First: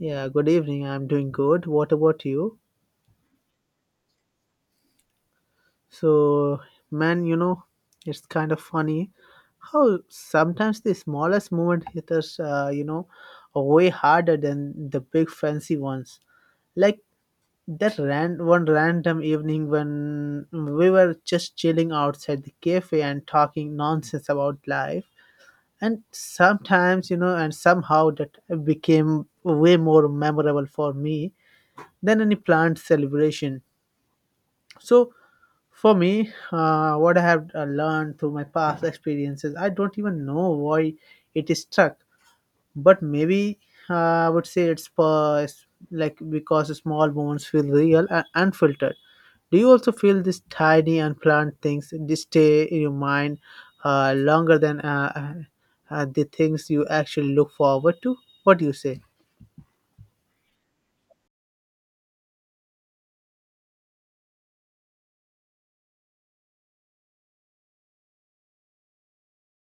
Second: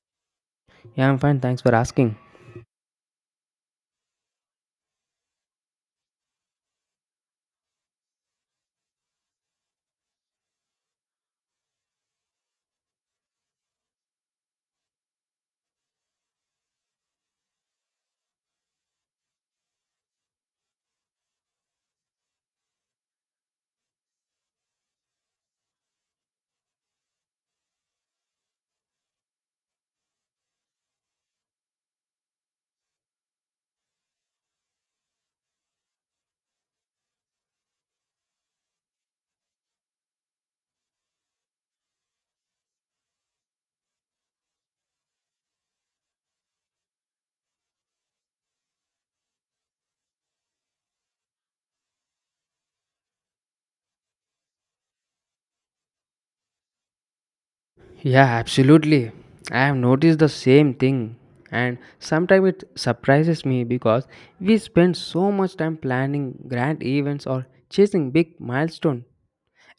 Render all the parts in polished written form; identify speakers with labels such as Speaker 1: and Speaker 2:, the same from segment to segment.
Speaker 1: Yeah, good evening. I'm
Speaker 2: Yeah, I'm
Speaker 1: doing
Speaker 2: fine. Thanks
Speaker 1: good.
Speaker 2: for
Speaker 1: What
Speaker 2: asking.
Speaker 1: about you? So, man, it's kind of funny how sometimes the smallest movement hitters, are way harder than the big fancy ones. Like that ran one random evening when we were just chilling outside the cafe and talking nonsense about life. And sometimes, you know, and somehow that became way more memorable for me than any planned celebration. So, for me, what I have learned through my past experiences, I don't even know why it is stuck, but maybe I would say like because small moments feel real and unfiltered. Do you also feel these tiny unplanned things they stay in your mind longer than the things you actually look forward to?
Speaker 2: Yeah,
Speaker 1: What do you say?
Speaker 2: absolutely. I have noticed the same thing. And sometimes it surprises me because we spend so much time planning grand events or chasing big milestones.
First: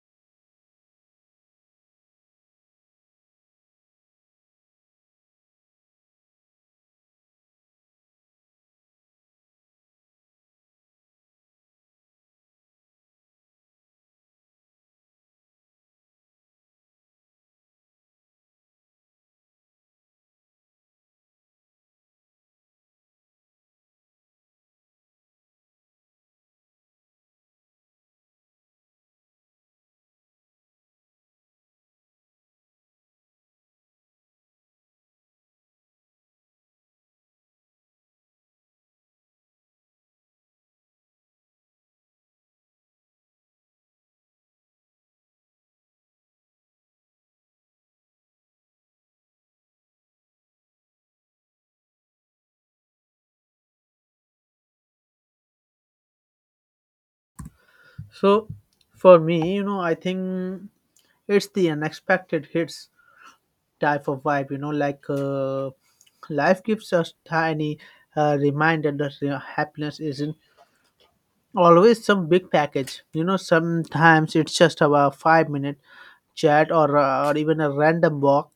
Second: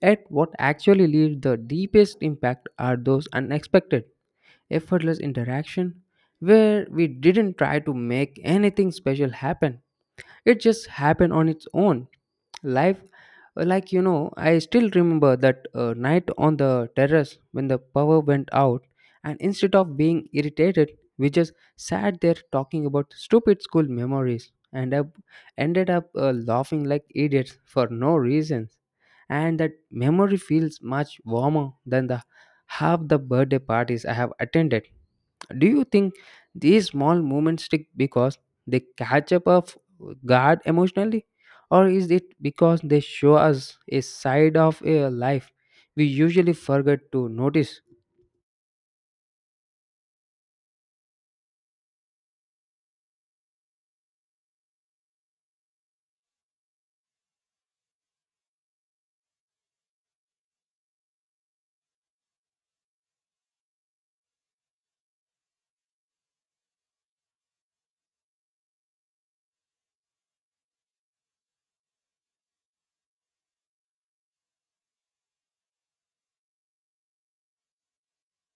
Speaker 2: Yet, what actually leaves the deepest impact are those unexpected, effortless interaction where we didn't try to make anything special happen. It just happened on its own life. Like, I still remember that night on the terrace when the power went out, and instead of being irritated, we just sat there talking about stupid school memories, and I ended up laughing like idiots for no reasons. And that memory feels much warmer than the half the birthday parties I have attended. Do you think these small moments stick because they catch up guard emotionally, or is it because they show us a side of a life we usually forget to notice?
Speaker 1: So, for me, I think it's the unexpected hits type of vibe, life gives us tiny reminder that, happiness isn't always some big package. Sometimes it's just about 5-minute chat, or even a random walk,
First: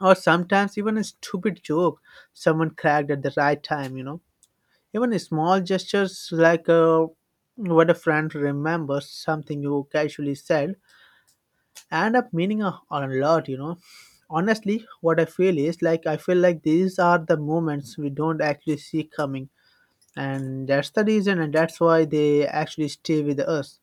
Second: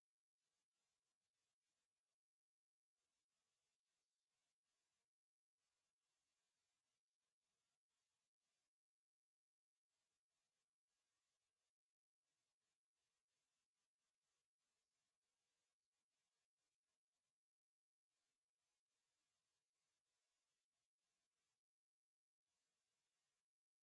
Speaker 1: or sometimes even a stupid joke someone cracked at the right time. Even small gestures, what a friend remembers something you casually said end up meaning a lot. Honestly, what I feel is like I feel like these are the moments we don't actually see coming, and that's why they actually stay with us.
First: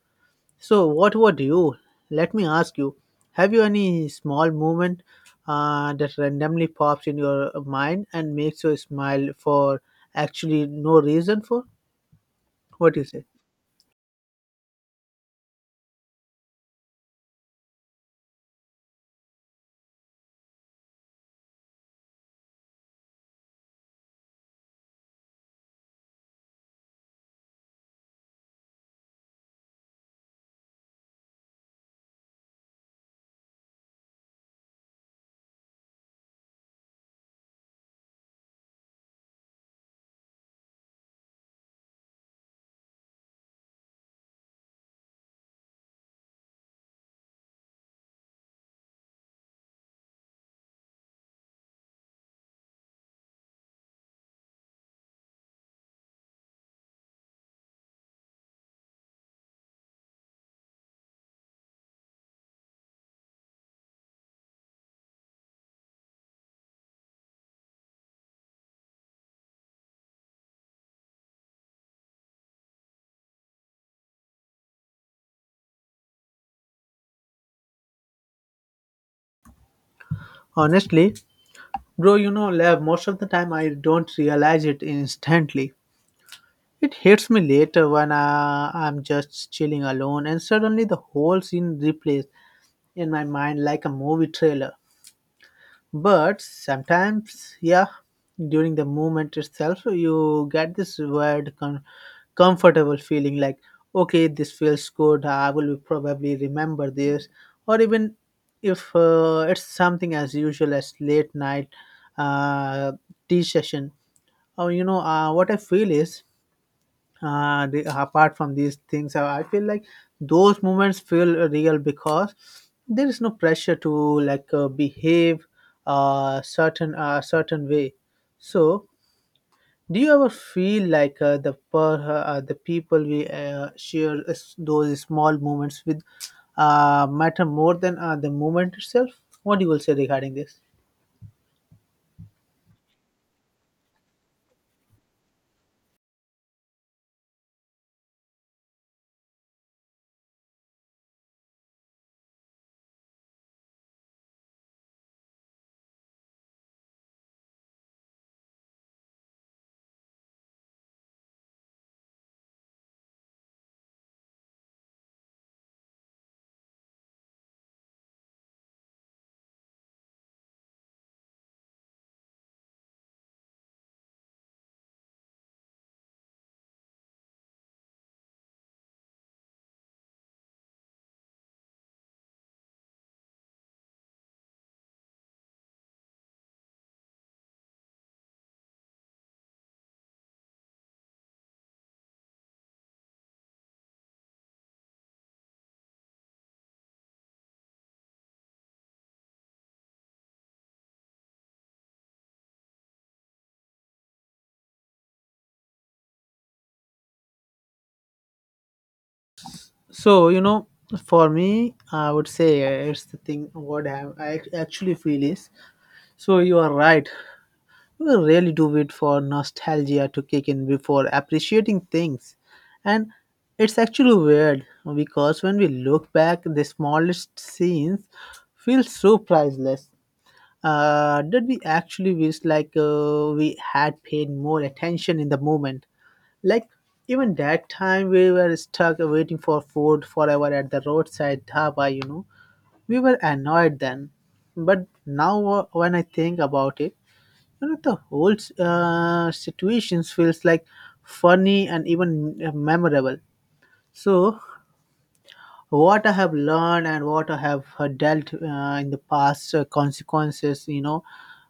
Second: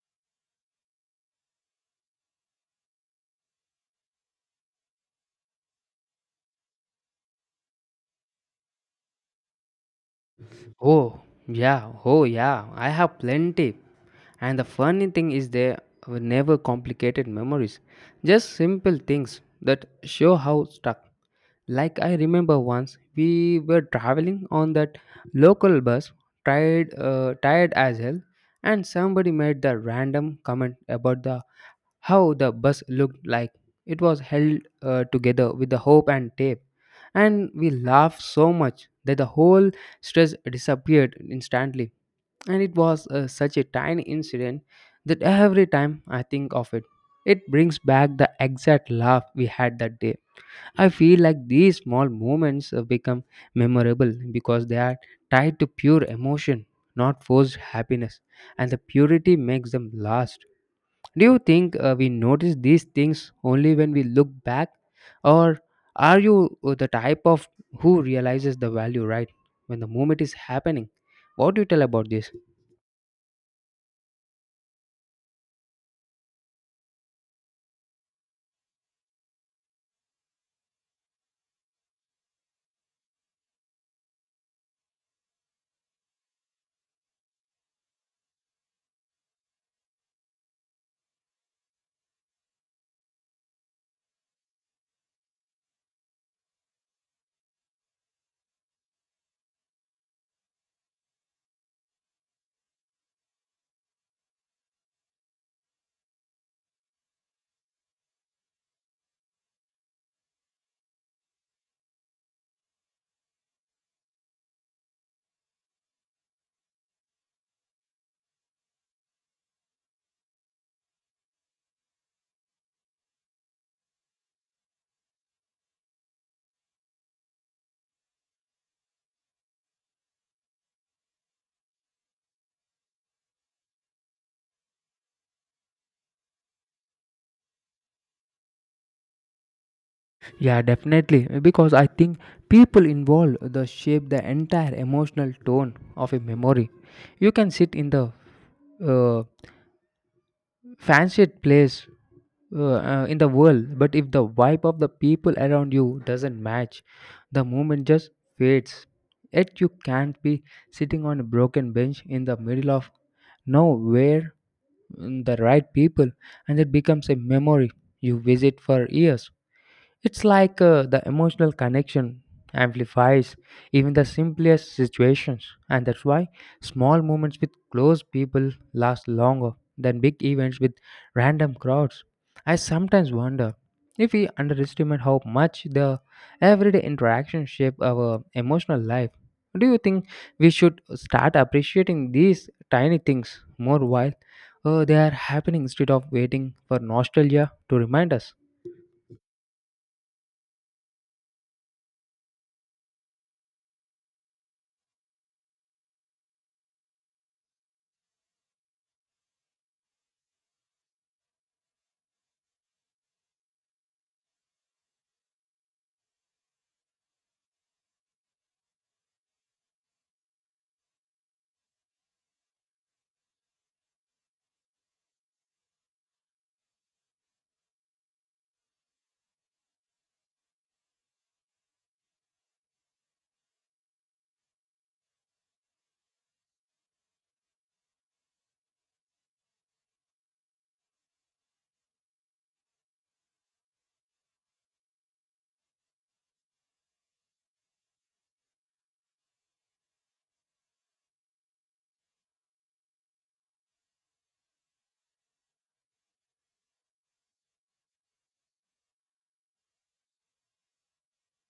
Speaker 1: So what about you? Let me ask you, have you any small moment that randomly pops in your mind and makes you smile for actually no
Speaker 2: Oh,
Speaker 1: reason for
Speaker 2: yeah, oh, yeah, I
Speaker 1: What do you
Speaker 2: have
Speaker 1: say?
Speaker 2: plenty. And the funny thing is, they were never complicated memories, just simple things that show how stuck. Like I remember once we were traveling on that local bus, tired as hell, and somebody made the random comment about the how the bus looked like. It was held together with the hope and tape, and we laughed so much that the whole stress disappeared instantly. And it was such a tiny incident that every time I think of it, it brings back the exact laugh we had that day. I feel like these small moments become memorable because they are tied to pure emotion, not forced happiness, and the purity makes them last. Do you think we notice these things only when we look back? Or are you the type of who realizes the value right when the moment is happening? What do you tell about this?
Speaker 1: Honestly, bro, love, most of the time I don't realize it instantly. It hits me later when I'm just chilling alone, and suddenly the whole scene replays in my mind like a movie trailer. But sometimes, yeah, during the moment itself, you get this weird, comfortable feeling like, okay, this feels good, I will probably remember this. Or even if it's something as usual as late night uh, tea session, or what I feel is, apart from these things, I feel like those moments feel real because there is no pressure to behave a certain way. So do you ever feel like the people we share those small moments with matter more than the moment itself? What you will say regarding this?
Speaker 2: Yeah, definitely. Because I think people involved the shape the entire emotional tone of a memory. You can sit in the uh, fanciest place in the world, but if the vibe of the people around you doesn't match, the moment just fades. Yet you can't be sitting on a broken bench in the middle of nowhere, the right people, and it becomes a memory you visit for years. It's like the emotional connection amplifies even the simplest situations, and that's why small moments with close people last longer than big events with random crowds. I sometimes wonder if we underestimate how much the everyday interactions shape our emotional life. Do you think we should start appreciating these tiny things more while they are happening instead of waiting for nostalgia to remind us?
Speaker 1: So, for me, I would say, it's the thing what I actually feel is, so you are right. We really do wait for nostalgia to kick in before appreciating things. And it's actually weird, because when we look back, the smallest scenes feel so priceless. That we actually wish, we had paid more attention in the moment. Like even that time we were stuck waiting for food forever at the roadside dhaba, you know. We were annoyed then. But now, when I think about it, you know, the whole situations feels like funny and even memorable. So, what I have learned and what I have dealt in the past consequences, you know.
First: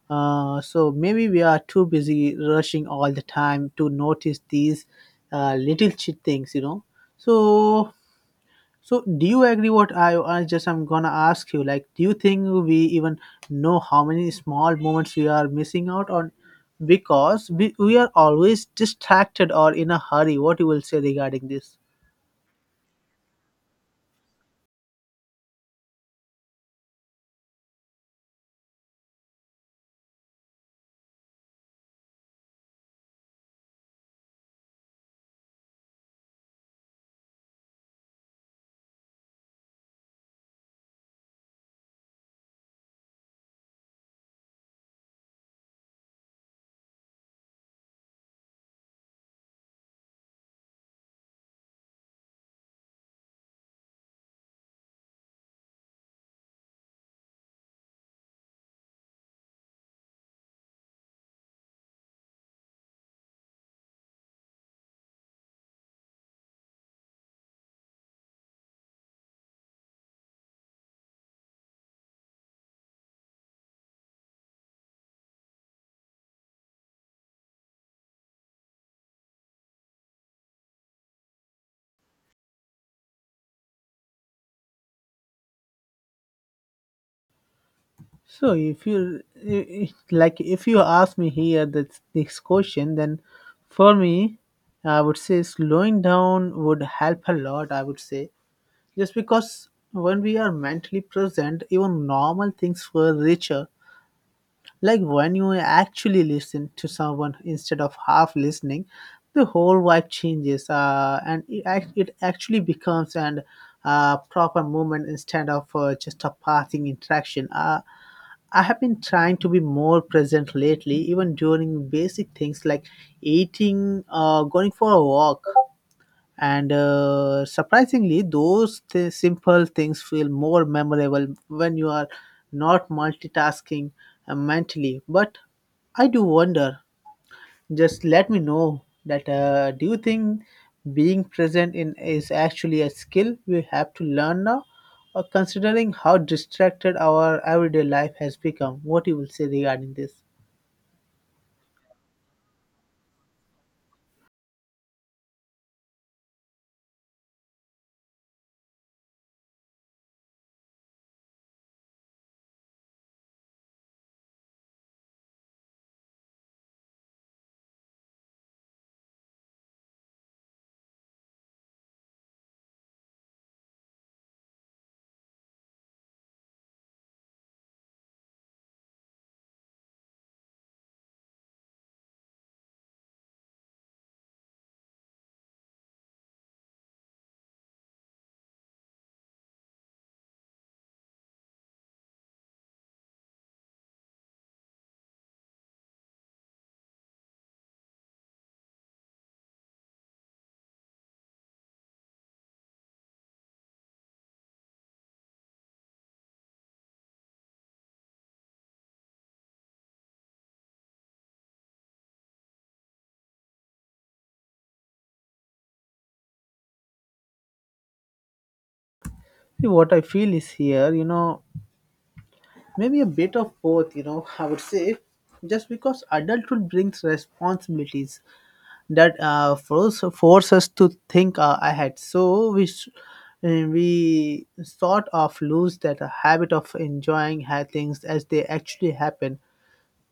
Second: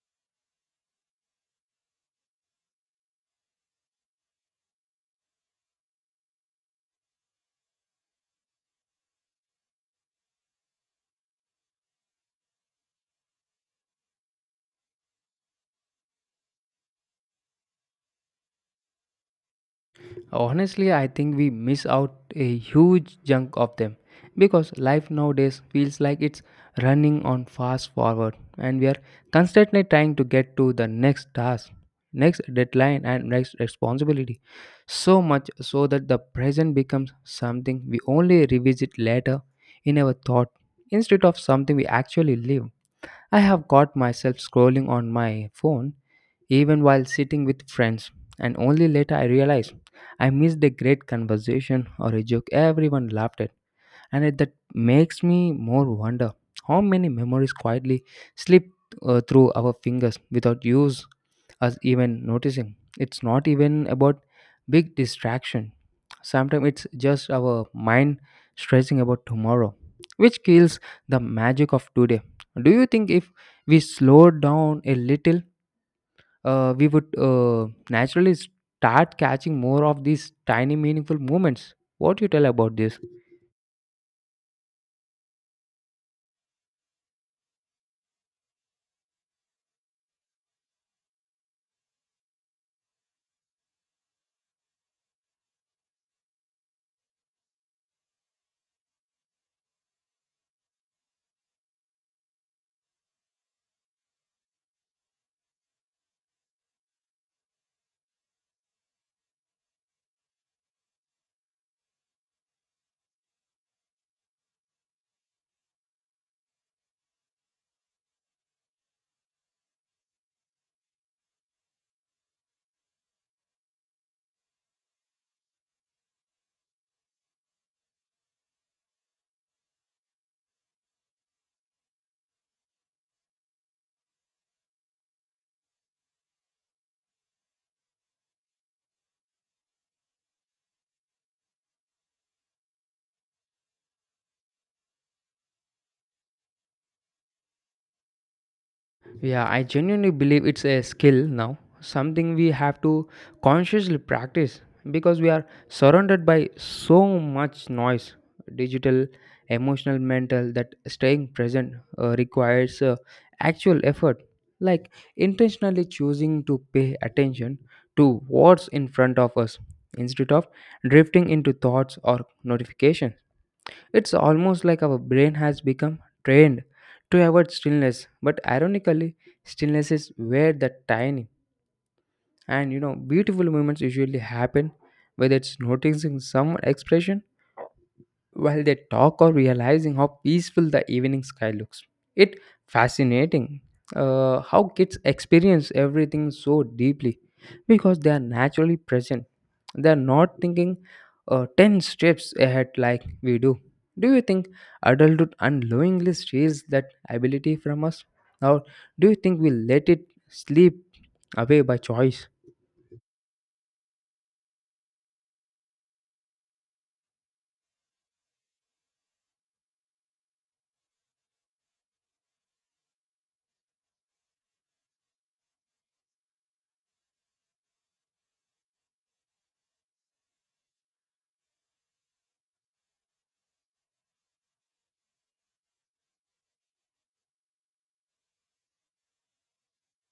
Speaker 1: So maybe we are too busy rushing all the time to notice these little shit things, you know. So so, do you agree, what I'm gonna ask you? Like, do you think we even know how many small moments we are missing out on because we are always distracted or in a hurry? What you will
Speaker 2: Honestly,
Speaker 1: say
Speaker 2: I think
Speaker 1: regarding
Speaker 2: we
Speaker 1: this?
Speaker 2: miss out a huge chunk of them because life nowadays feels like it's running on fast forward, and we are constantly trying to get to the next task, next deadline, and next responsibility. So much so that the present becomes something we only revisit later in our thought instead of something we actually live. I have got myself scrolling on my phone even while sitting with friends, and only later I realize I missed a great conversation or a joke everyone laughed at, and that makes me more wonder how many memories quietly slip through our fingers without use us even noticing. It's not even about big distraction. Sometimes it's just our mind stressing about tomorrow, which kills the magic of today. Do you think if we slow down a little, we would naturally start catching more of these tiny meaningful moments? What do you tell about this?
Speaker 1: So, if you I- like, if you ask me here this question, then for me, I would say slowing down would help a lot. I would say just because when we are mentally present, even normal things were richer. Like when you actually listen to someone instead of half listening, the whole vibe changes, and it actually becomes an proper moment instead of just a passing interaction. I have been trying to be more present lately, even during basic things like eating, going for a walk, and surprisingly those simple things feel more memorable when you are not multitasking mentally. But I do wonder, just let me know that, do you think being present in is actually a skill we have to learn now, or considering how distracted our everyday life has become? What you will say
Speaker 2: Yeah, I
Speaker 1: regarding
Speaker 2: genuinely
Speaker 1: this?
Speaker 2: believe it's a skill now, something we have to consciously practice because we are surrounded by so much noise, digital, emotional, mental, that staying present requires actual effort, like intentionally choosing to pay attention to what's in front of us instead of drifting into thoughts or notifications. It's almost like our brain has become trained to avoid stillness, but ironically, stillness is where the tiny and beautiful moments usually happen, whether it's noticing some expression while they talk or realizing how peaceful the evening sky looks. It fascinating how kids experience everything so deeply because they are naturally present. They are not thinking 10 steps ahead like we do. Do you think adulthood unknowingly steals that ability from us? Or do you think we let it sleep away by choice?
Speaker 1: See, what I feel is here, you know, maybe a bit of both, you know, I would say. Just because adulthood brings responsibilities that force us to think ahead. So we sort of lose that habit of enjoying things as they actually happen.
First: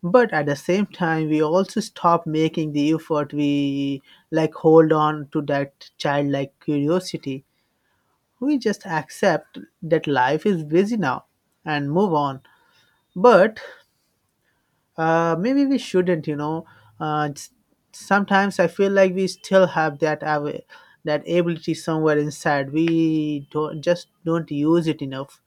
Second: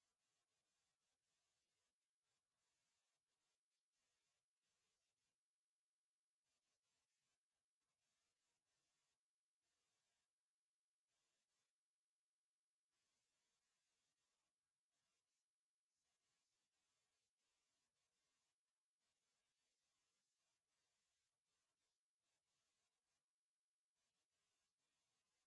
Speaker 1: But at the same time, we also stop making the effort. We like hold on to that childlike curiosity. We just accept that life is busy now and move on. But maybe we shouldn't, you know. Uh, s- Sometimes I feel like we still have that that ability somewhere inside. We don't just don't use it enough.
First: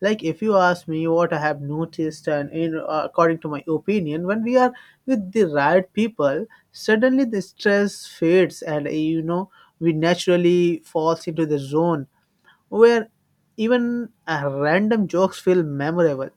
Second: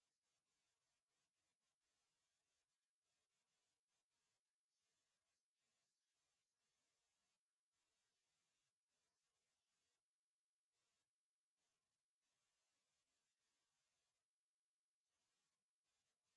Speaker 1: Like if you ask me what I have noticed, and in, according to my opinion, when we are with the right people, suddenly the stress fades, and, you know, we naturally falls into the zone where even random jokes feel memorable.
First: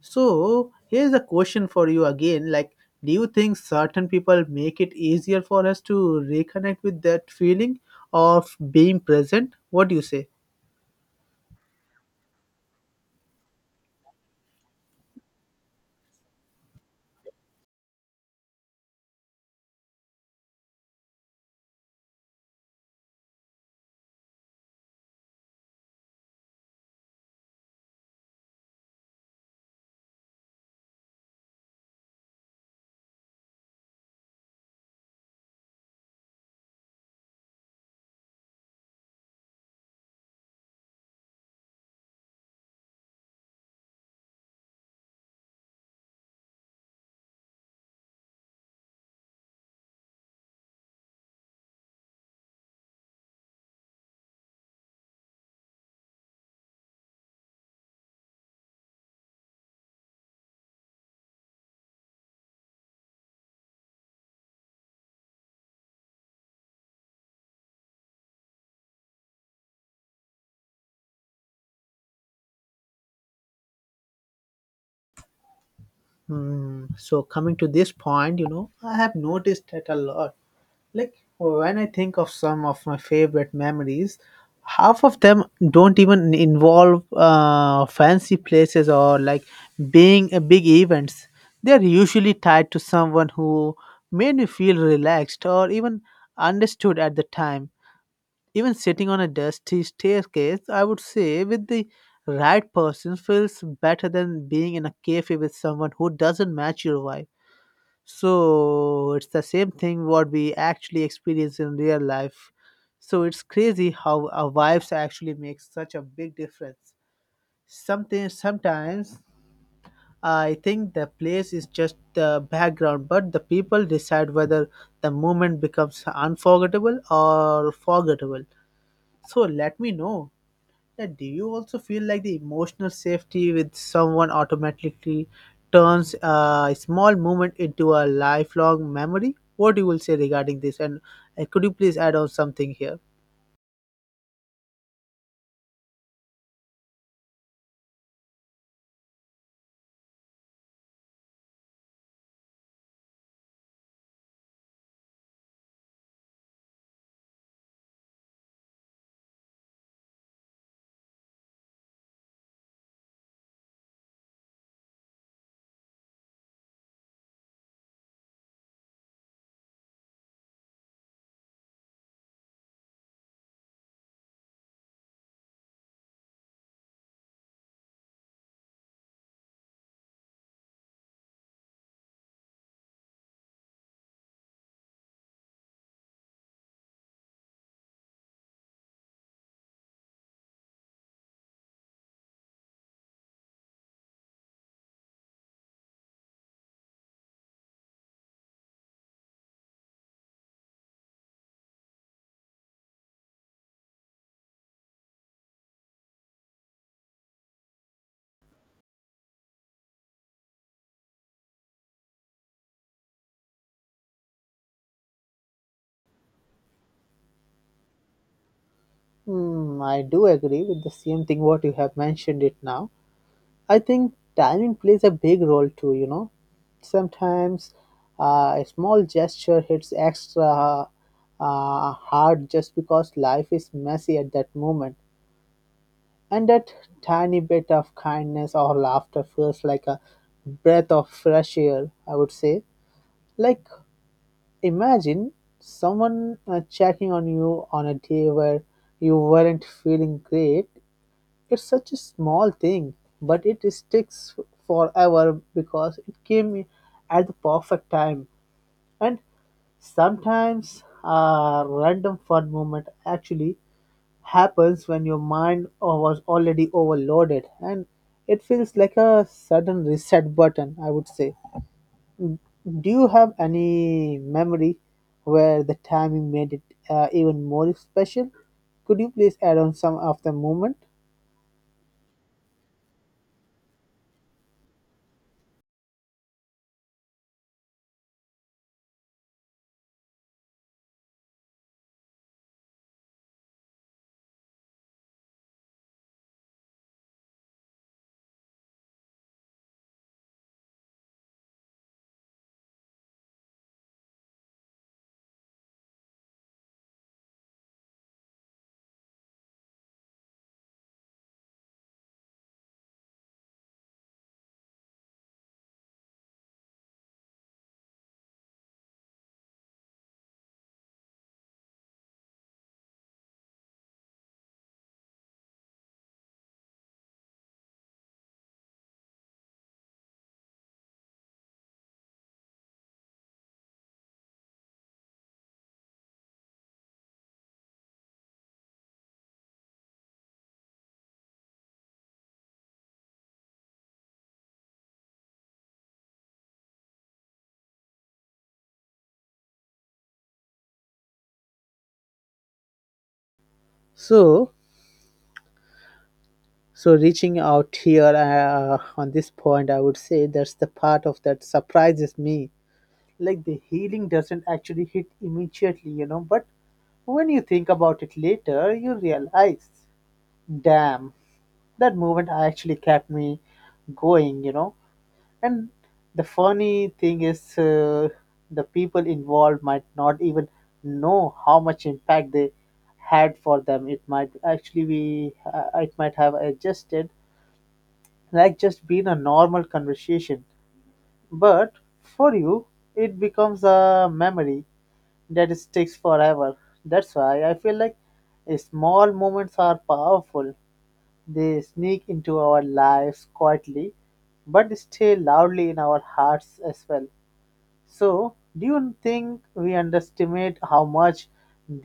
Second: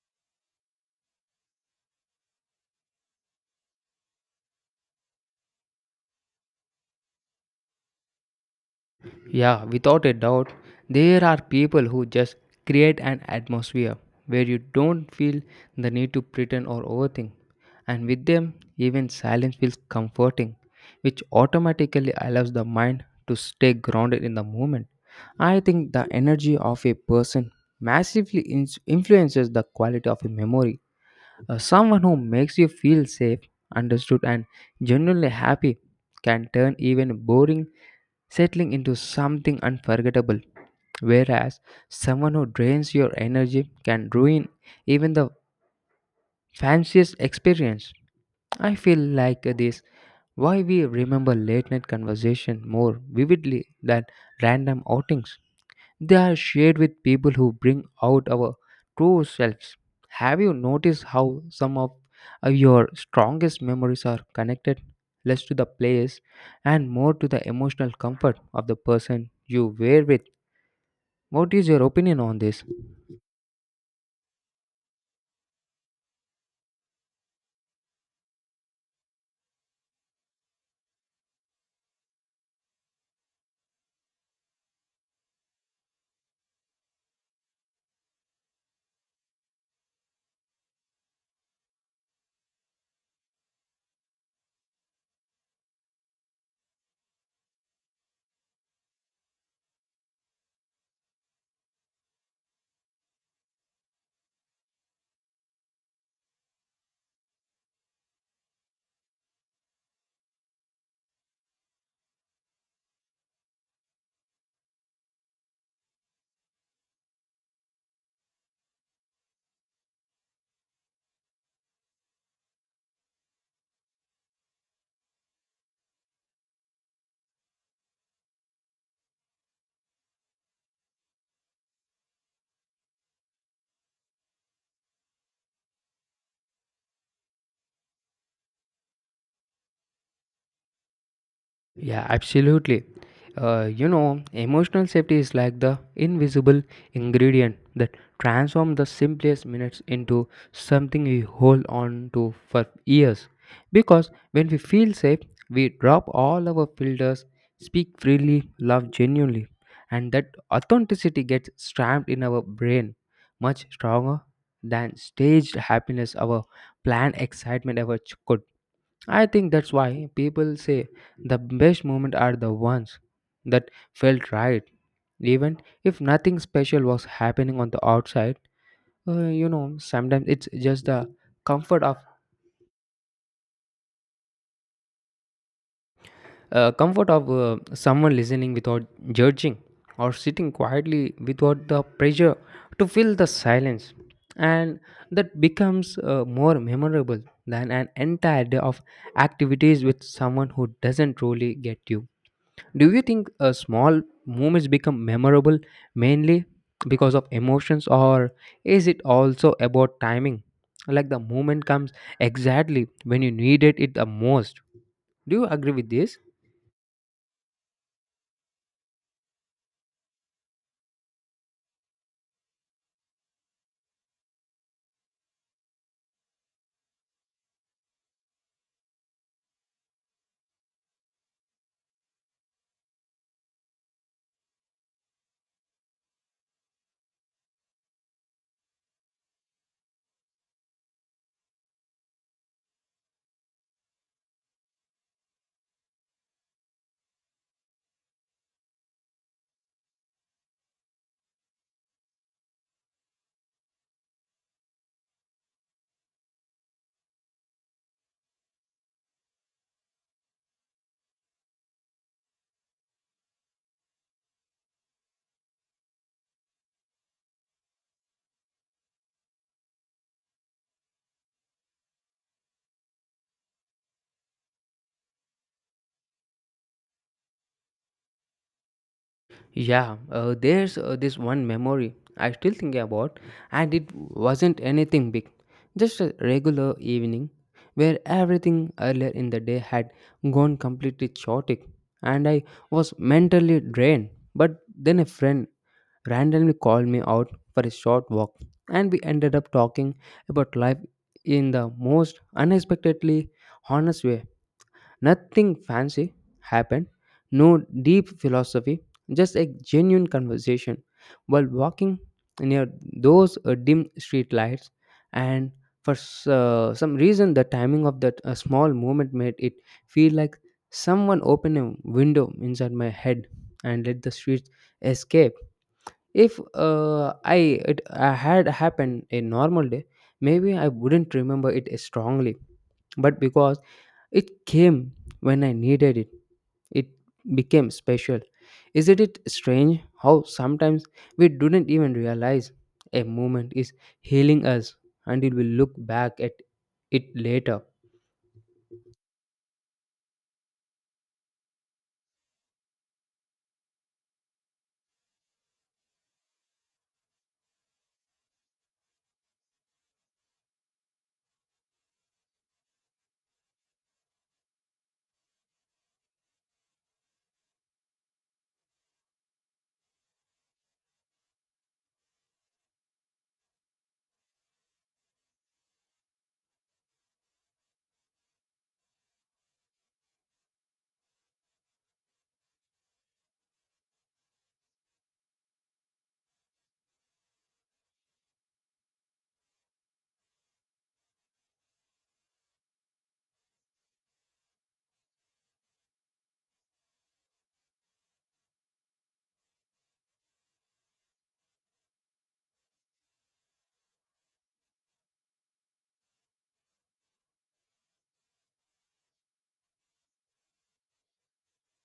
Speaker 1: So here's a question for you again. Like, do you think certain people make it easier for us to reconnect with that feeling of being present?
Speaker 2: Yeah,
Speaker 1: What do you
Speaker 2: without a
Speaker 1: say?
Speaker 2: doubt, there are people who just create an atmosphere where you don't feel the need to pretend or overthink. And with them, even silence feels comforting, which automatically allows the mind to stay grounded in the moment. I think the energy of a person massively influences the quality of a memory. Someone who makes you feel safe, understood, and genuinely happy can turn even boring settling into something unforgettable. Whereas someone who drains your energy can ruin even the fanciest experience. I feel like this why we remember late night conversation more vividly than random outings. They are shared with people who bring out our true selves. Have you noticed how some of your strongest memories are connected less to the place and more to the emotional comfort of the person you were with? What is your opinion on this?
Speaker 1: Hmm. So coming to this point, you know, I have noticed that a lot. Like when I think of some of my favorite memories, half of them don't even involve fancy places or like being a big events. They are usually tied to someone who made me feel relaxed or even understood at the time. Even sitting on a dusty staircase, I would say, with the right person feels better than being in a cafe with someone who doesn't match your vibe. So it's the same thing what we actually experience in real life. So it's crazy how our vibes actually make such a big difference. Something sometimes I think the place is just the background, but the people decide whether the moment becomes unforgettable or forgettable. So let me know. Yeah, do you also feel like the emotional safety with someone automatically turns a small moment into a lifelong memory? What you will say regarding this? And, could you please
Speaker 2: Yeah,
Speaker 1: add on something
Speaker 2: absolutely.
Speaker 1: here?
Speaker 2: Emotional safety is like the invisible ingredient that transforms the simplest minutes into something we hold on to for years. Because when we feel safe, we drop all our filters, speak freely, love genuinely, and that authenticity gets stamped in our brain much stronger than staged happiness, our planned excitement ever could. I think that's why people say the best moments are the ones that felt right. Even if nothing special was happening on the outside, sometimes it's just the comfort of someone listening without judging, or sitting quietly without the pressure to fill the silence, and that becomes more memorable than an entire day of activities with someone who doesn't truly get you. Do you think small moments become memorable mainly because of emotions, or is it also about timing? Like the moment comes exactly when you needed it the most. Do you agree with this?
Speaker 1: Hmm, I do agree with the same thing what you have mentioned it now. I think timing plays a big role too, you know. Sometimes a small gesture hits extra hard just because life is messy at that moment. And that tiny bit of kindness or laughter feels like a breath of fresh air, I would say. Like, imagine someone checking on you on a day where you weren't feeling great. It's such a small thing, but it sticks forever because it came at the perfect time. And sometimes a random fun moment actually happens when your mind was already overloaded, and it feels like a sudden reset button, I would say. Do you have any memory where the timing made it even more special? Could you please add on
Speaker 2: Yeah,
Speaker 1: some of the moment?
Speaker 2: there's this one memory I still think about, and it wasn't anything big, just a regular evening where everything earlier in the day had gone completely chaotic, and I was mentally drained. But then a friend randomly called me out for a short walk, and we ended up talking about life in the most unexpectedly honest way. Nothing fancy happened, no deep philosophy, just a genuine conversation. While walking near those dim street lights, and for some reason, the timing of that small moment made it feel like someone opened a window inside my head and let the streets escape. If I it had happened a normal day, maybe I wouldn't remember it strongly. But because it came when I needed it, it became special. Isn't it strange how sometimes we didn't even realize a moment is healing us until we look back at it later?
Speaker 1: So so reaching out here on this point, I would say that's the part of that surprises me. Like the healing doesn't actually hit immediately, you know, but when you think about it later you realize, damn, that moment actually kept me going, you know. And the funny thing is, the people involved might not even know how much impact they had. For them, it might actually be it might have adjusted like just being a normal conversation. But for you it becomes a memory that sticks forever. That's why I feel like small moments are powerful. They sneak into our lives quietly, but stay loudly in our hearts as well. So, do you think we underestimate how much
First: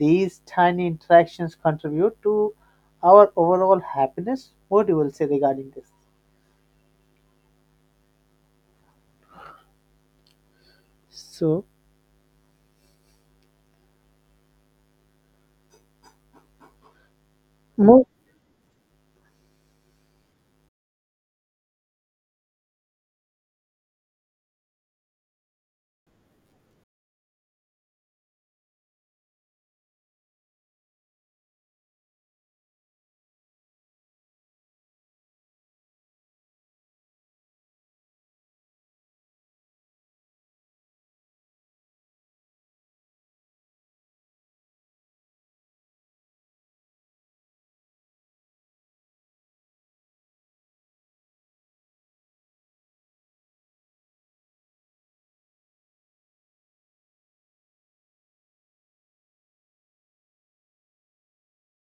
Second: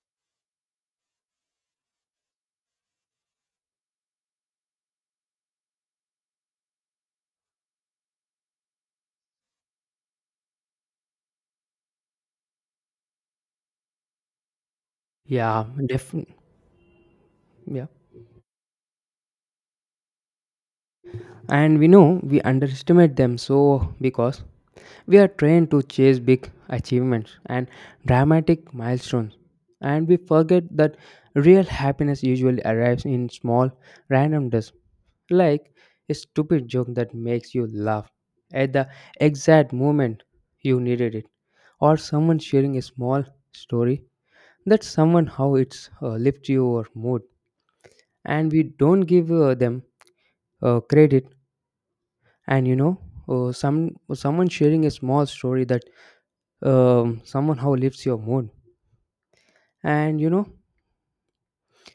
Speaker 1: these tiny interactions contribute to our overall happiness? What you will say regarding this? So,
Speaker 2: Yeah, definitely. Yeah.
Speaker 1: mo-
Speaker 2: And we know we underestimate them so because we are trained to chase big achievements and dramatic milestones, and we forget that real happiness usually arrives in small, random dust, like a stupid joke that makes you laugh at the exact moment you needed it, or someone sharing a small story that someone how it's lifts your mood, and we don't give them credit. And you know, someone sharing a small story that somehow lifts your mood. And you know,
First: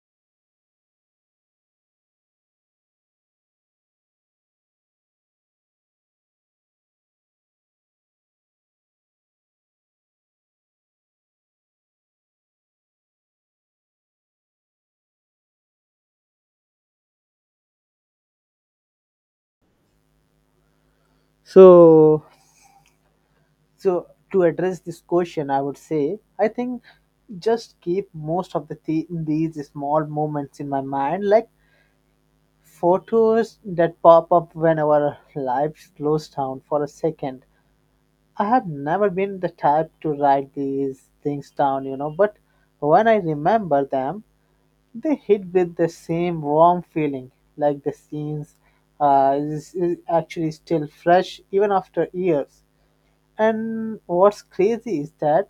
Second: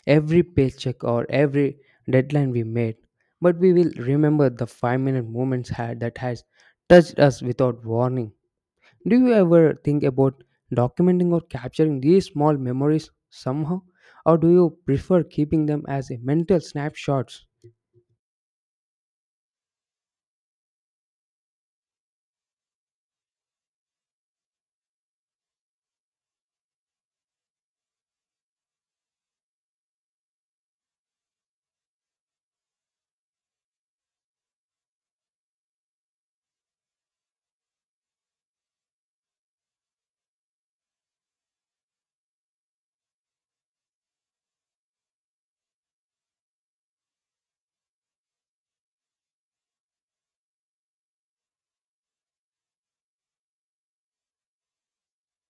Speaker 2: every paycheck or every deadline we made, but we will remember the 5-minute moments had that has touched us without warning. Do you ever think about documenting or capturing these small memories somehow, or do you prefer keeping them as a mental snapshots?
Speaker 1: so, so, to address this question, I would say, I think just keep most of the these small moments in my mind, like photos that pop up when our life slows down for a second. I have never been the type to write these things down, you know, but when I remember them, they hit with the same warm feeling, like the scenes is actually still fresh even after years. And what's crazy is that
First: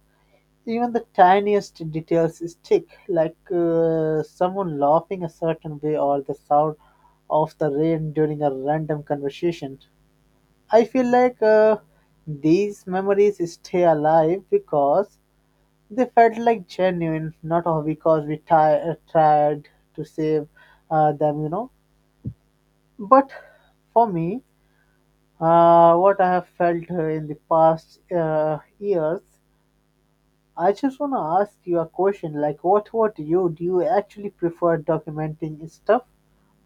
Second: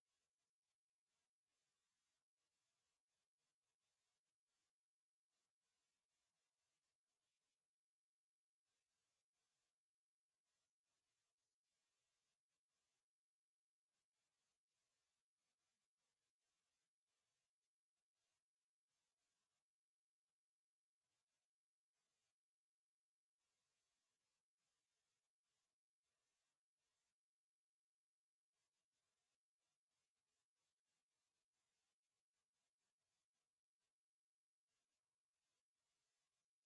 Speaker 1: even the tiniest details stick, like someone laughing a certain way or the sound of the rain during a random conversation. I feel like these memories stay alive because they felt like genuine, not all because we tried to save them. But for me, what I have felt in the past years, I just want to ask you a question like, what would you do? You actually prefer documenting stuff,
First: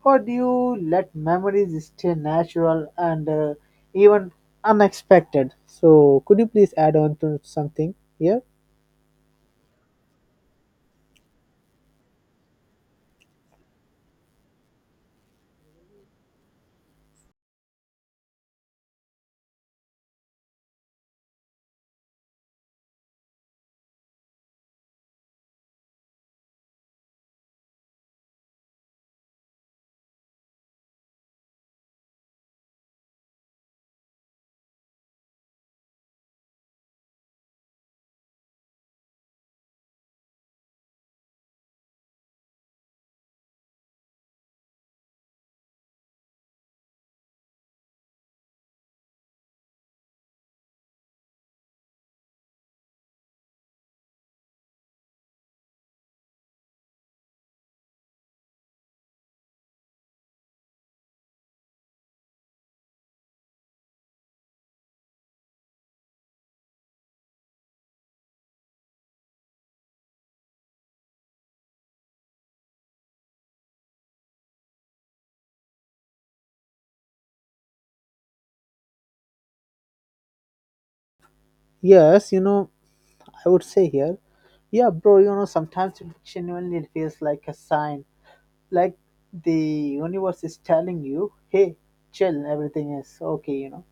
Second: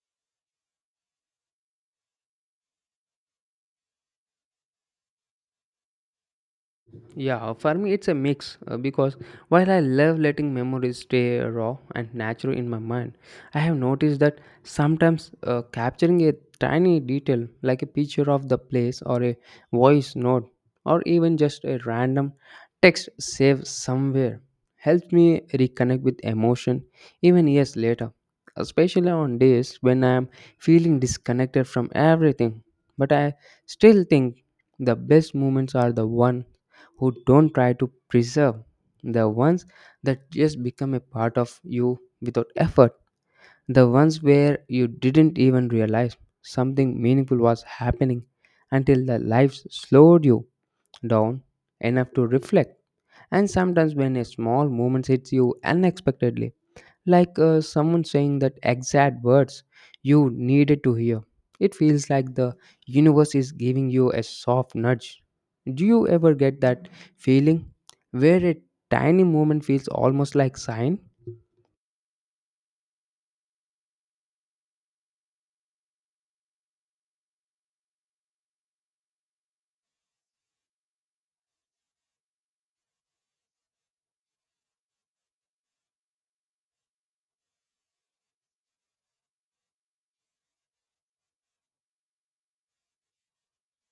Speaker 1: or do you let memories stay natural and, even unexpected? So, could you please add on to
Speaker 2: Yeah, for me
Speaker 1: something
Speaker 2: it's a
Speaker 1: here?
Speaker 2: mix because while I love letting memories stay raw and natural in my mind, I have noticed that sometimes capturing a tiny detail like a picture of the place or a voice note or even just a random text saved somewhere helps me reconnect with emotion even years later, especially on days when I am feeling disconnected from everything. But I still think the best moments are the one who don't try to preserve, the ones that just become a part of you without effort, the ones where you didn't even realize something meaningful was happening until the life slowed you down enough to reflect. And sometimes when a small moment hits you unexpectedly, like someone saying that exact words you needed to hear. It feels like the universe is giving you a soft nudge. Do you ever get that feeling where a tiny moment feels almost like sign?
Speaker 1: Yes, you know, I would say here, yeah, bro, you know, sometimes it genuinely feels like a sign, like the universe is telling you, hey, chill, everything is okay, you know,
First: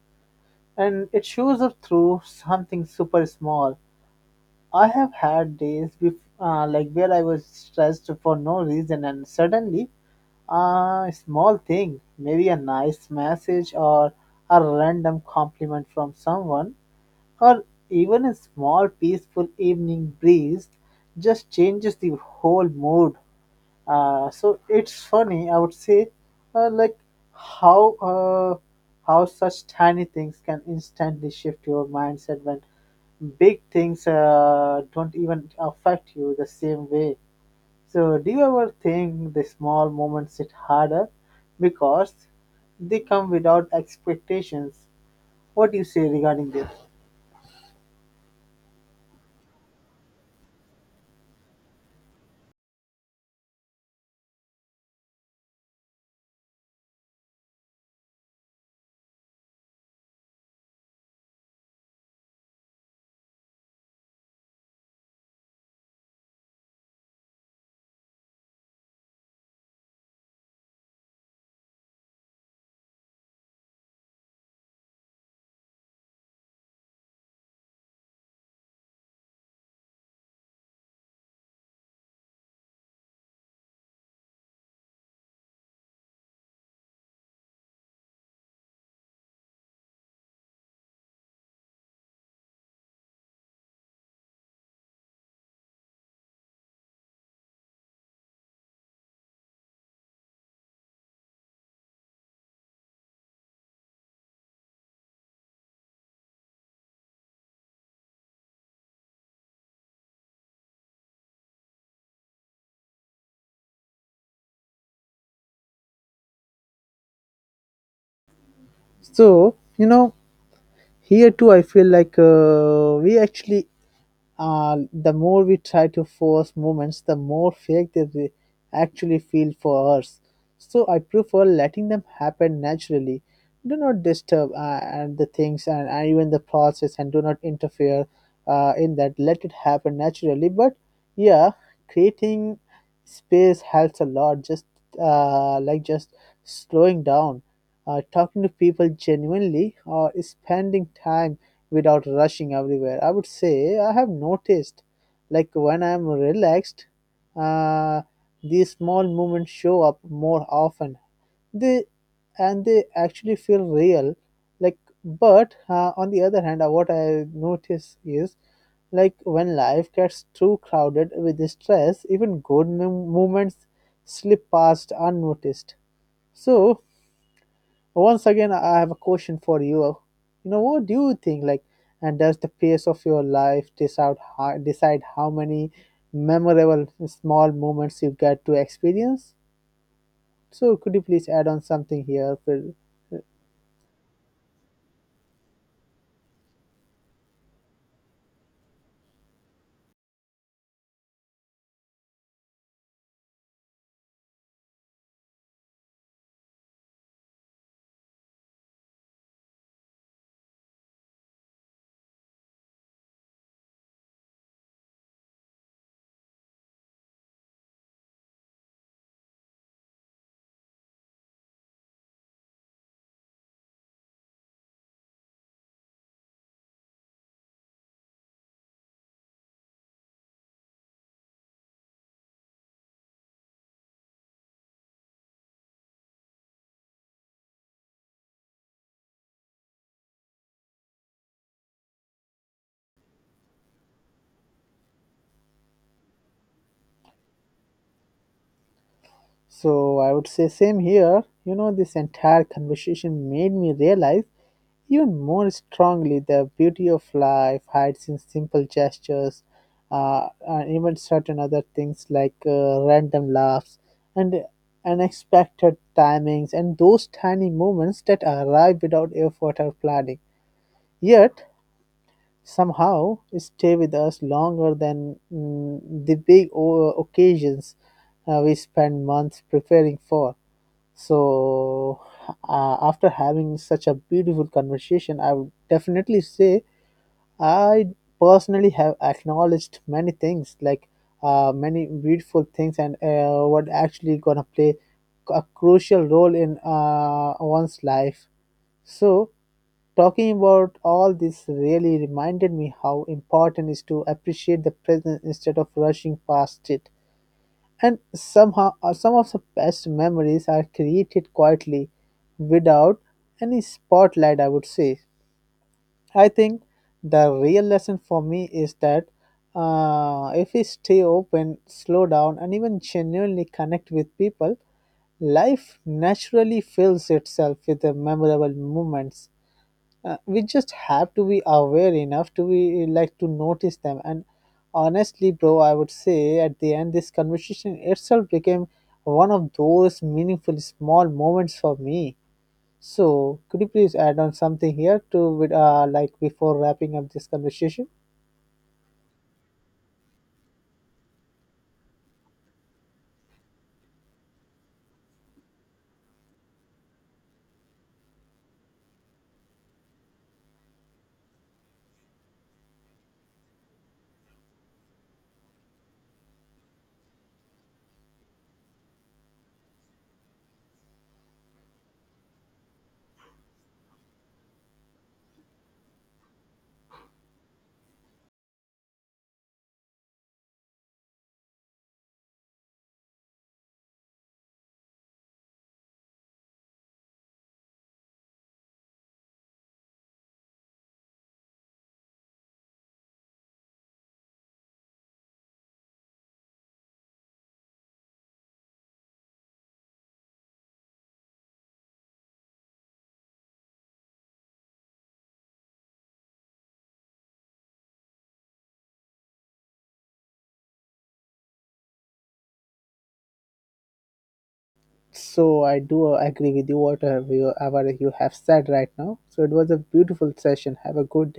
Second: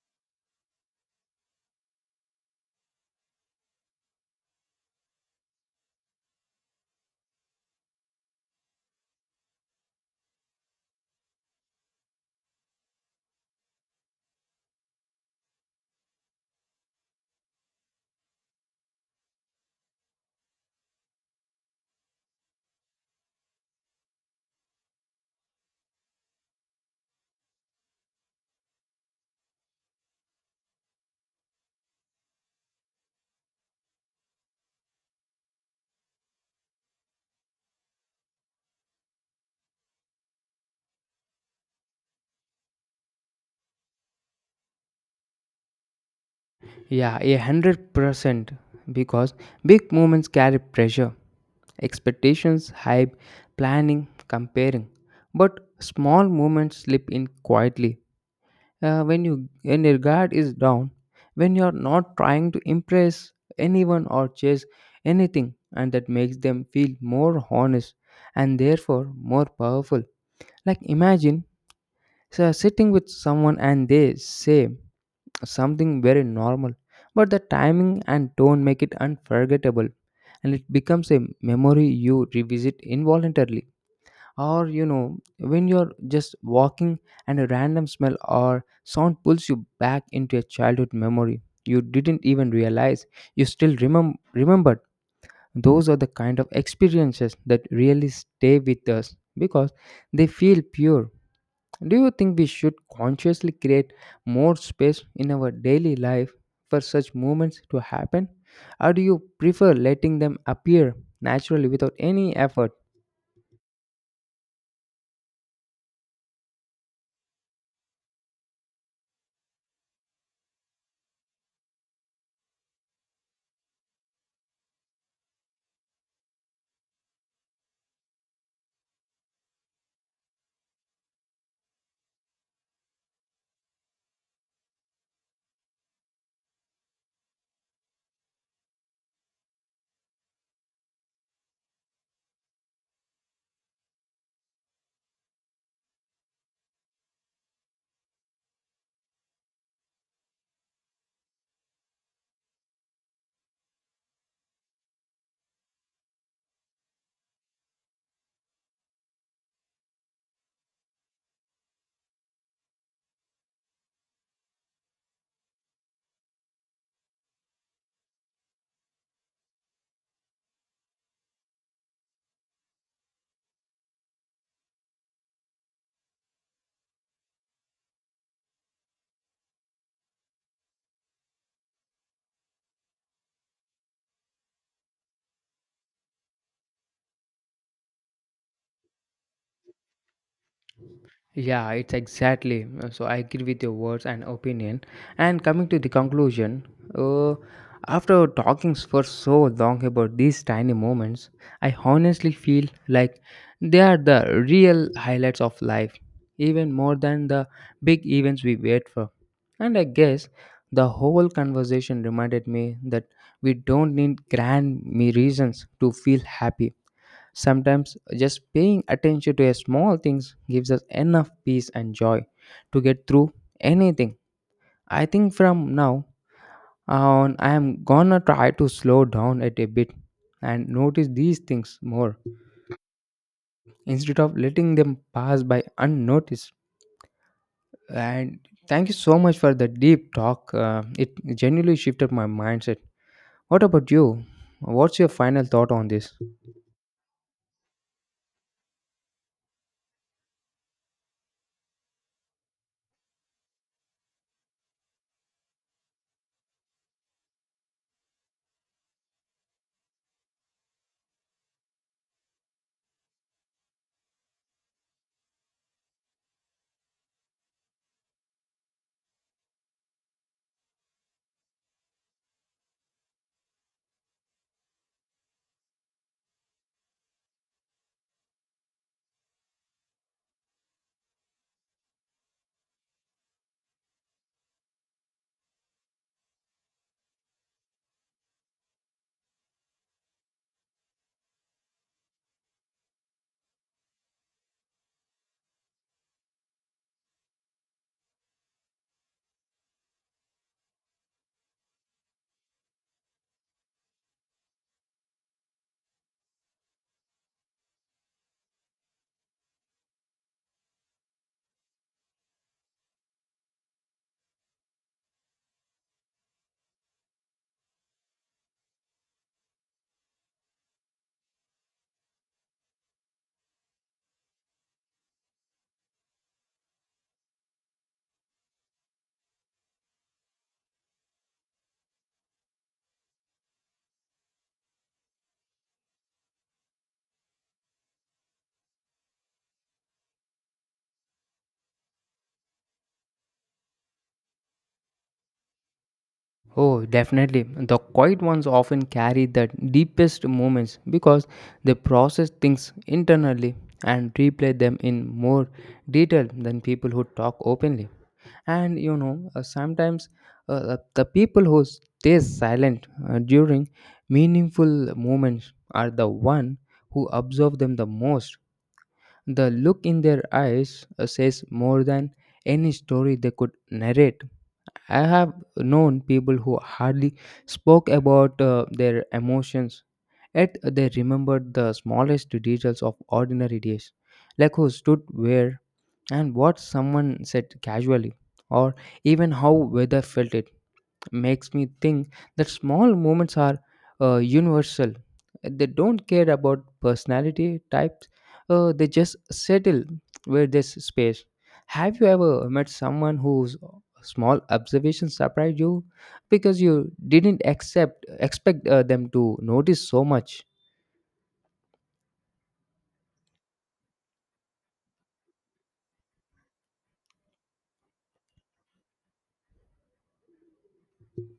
Speaker 1: and it shows up through something super small. I have had days like where I was stressed for no reason, and suddenly a small thing, maybe a nice message or a random compliment from someone, or even a small peaceful evening breeze, just changes the whole mood. So it's funny, I would say, like how uh, how such tiny things can instantly shift your mindset when big things don't even affect you the same way. So do you ever think the small moments hit harder because they come without expectations? What do you say regarding this?
Speaker 2: Yeah, 100%. Because big moments carry pressure, expectations, hype, planning, comparing. But small moments slip in quietly when your guard is down, when you're not trying to impress anyone or chase anything, and that makes them feel more honest and therefore more powerful. Like imagine so sitting with someone and they say something very normal, but the timing and tone make it unforgettable, and it becomes a memory you revisit involuntarily. Or you know when you're just walking and a random smell or sound pulls you back into a childhood memory you didn't even realize you still remembered. Those are the kind of experiences that really stay with us because they feel pure. Do you think we should consciously create more space in our daily life for such moments to happen, or do you prefer letting them appear naturally without any effort?
Speaker 1: So, you know, here too, I feel like we actually, the more we try to force moments, the more fake they actually feel for us. So I prefer letting them happen naturally. Do not disturb and the things and, even the process, and do not interfere in that. Let it happen naturally. But yeah, creating space helps a lot, just like just slowing down, talking to people genuinely, or spending time without rushing everywhere. I would say I have noticed, like when I'm relaxed, uh, these small moments show up more often. They And they actually feel real. Like, but on the other hand, what I notice is like when life gets too crowded with stress, even good moments slip past unnoticed. So, once again, I have a question for you. You know, what do you think? Like, and does the pace of your life decide decide how many memorable small moments you get to experience? So, could you please add on
Speaker 2: Yeah, it's
Speaker 1: something here,
Speaker 2: exactly.
Speaker 1: Phil?
Speaker 2: So I agree with your words and opinion. And coming to the conclusion, uh, after talking for so long about these tiny moments, I honestly feel like they are the real highlights of life, even more than the big events we wait for. And I guess the whole conversation reminded me that we don't need grand me reasons to feel happy. Sometimes just paying attention to a small things gives us enough peace and joy to get through anything. I think from now on I am gonna try to slow down it a bit and notice these things more instead of letting them pass by unnoticed. And thank you so much for the deep talk. It genuinely shifted my mindset. What about you? What's your final thought on this?
Speaker 1: So I would say same here. You know, this entire conversation made me realize even more strongly, the beauty of life hides in simple gestures, and even certain other things like random laughs and unexpected timings, and those tiny moments that arrive without effort or planning. Yet, somehow, stay with us longer than the big occasions we spend months preparing for. So, after having such a beautiful conversation, I would definitely say I personally have acknowledged many things, like many beautiful things, and what actually gonna play a crucial role in one's life. So, talking about all this really reminded me how important is to appreciate the present instead of rushing past it. And somehow, some of the best memories are created quietly without any spotlight, I would say. I think the real lesson for me is that if we stay open, slow down, and even genuinely connect with people, life naturally fills itself with the memorable moments. Uh, we just have to be aware enough to be like to notice them. And honestly, bro, I would say at the end this conversation itself became one of those meaningful small moments for me. So could you please add on something here to with, like, before
Speaker 2: Oh,
Speaker 1: wrapping up this
Speaker 2: definitely. The
Speaker 1: conversation?
Speaker 2: quiet ones often carry the deepest moments because they process things internally and replay them in more detail than people who talk openly. And you know, sometimes the people who stay silent during meaningful moments are the one who observe them the most. The look in their eyes says more than any story they could narrate. I have known people who hardly spoke about their emotions, yet they remembered the smallest details of ordinary days, like who stood where and what someone said casually, or even how weather felt. It makes me think that small moments are universal. They don't care about personality types. They just settle where there's space. Have you ever met someone whose small observation surprised you because you didn't expect them to notice so much?
Speaker 1: So I do agree with you, whatever you have said right now. So it was a beautiful session. Have a good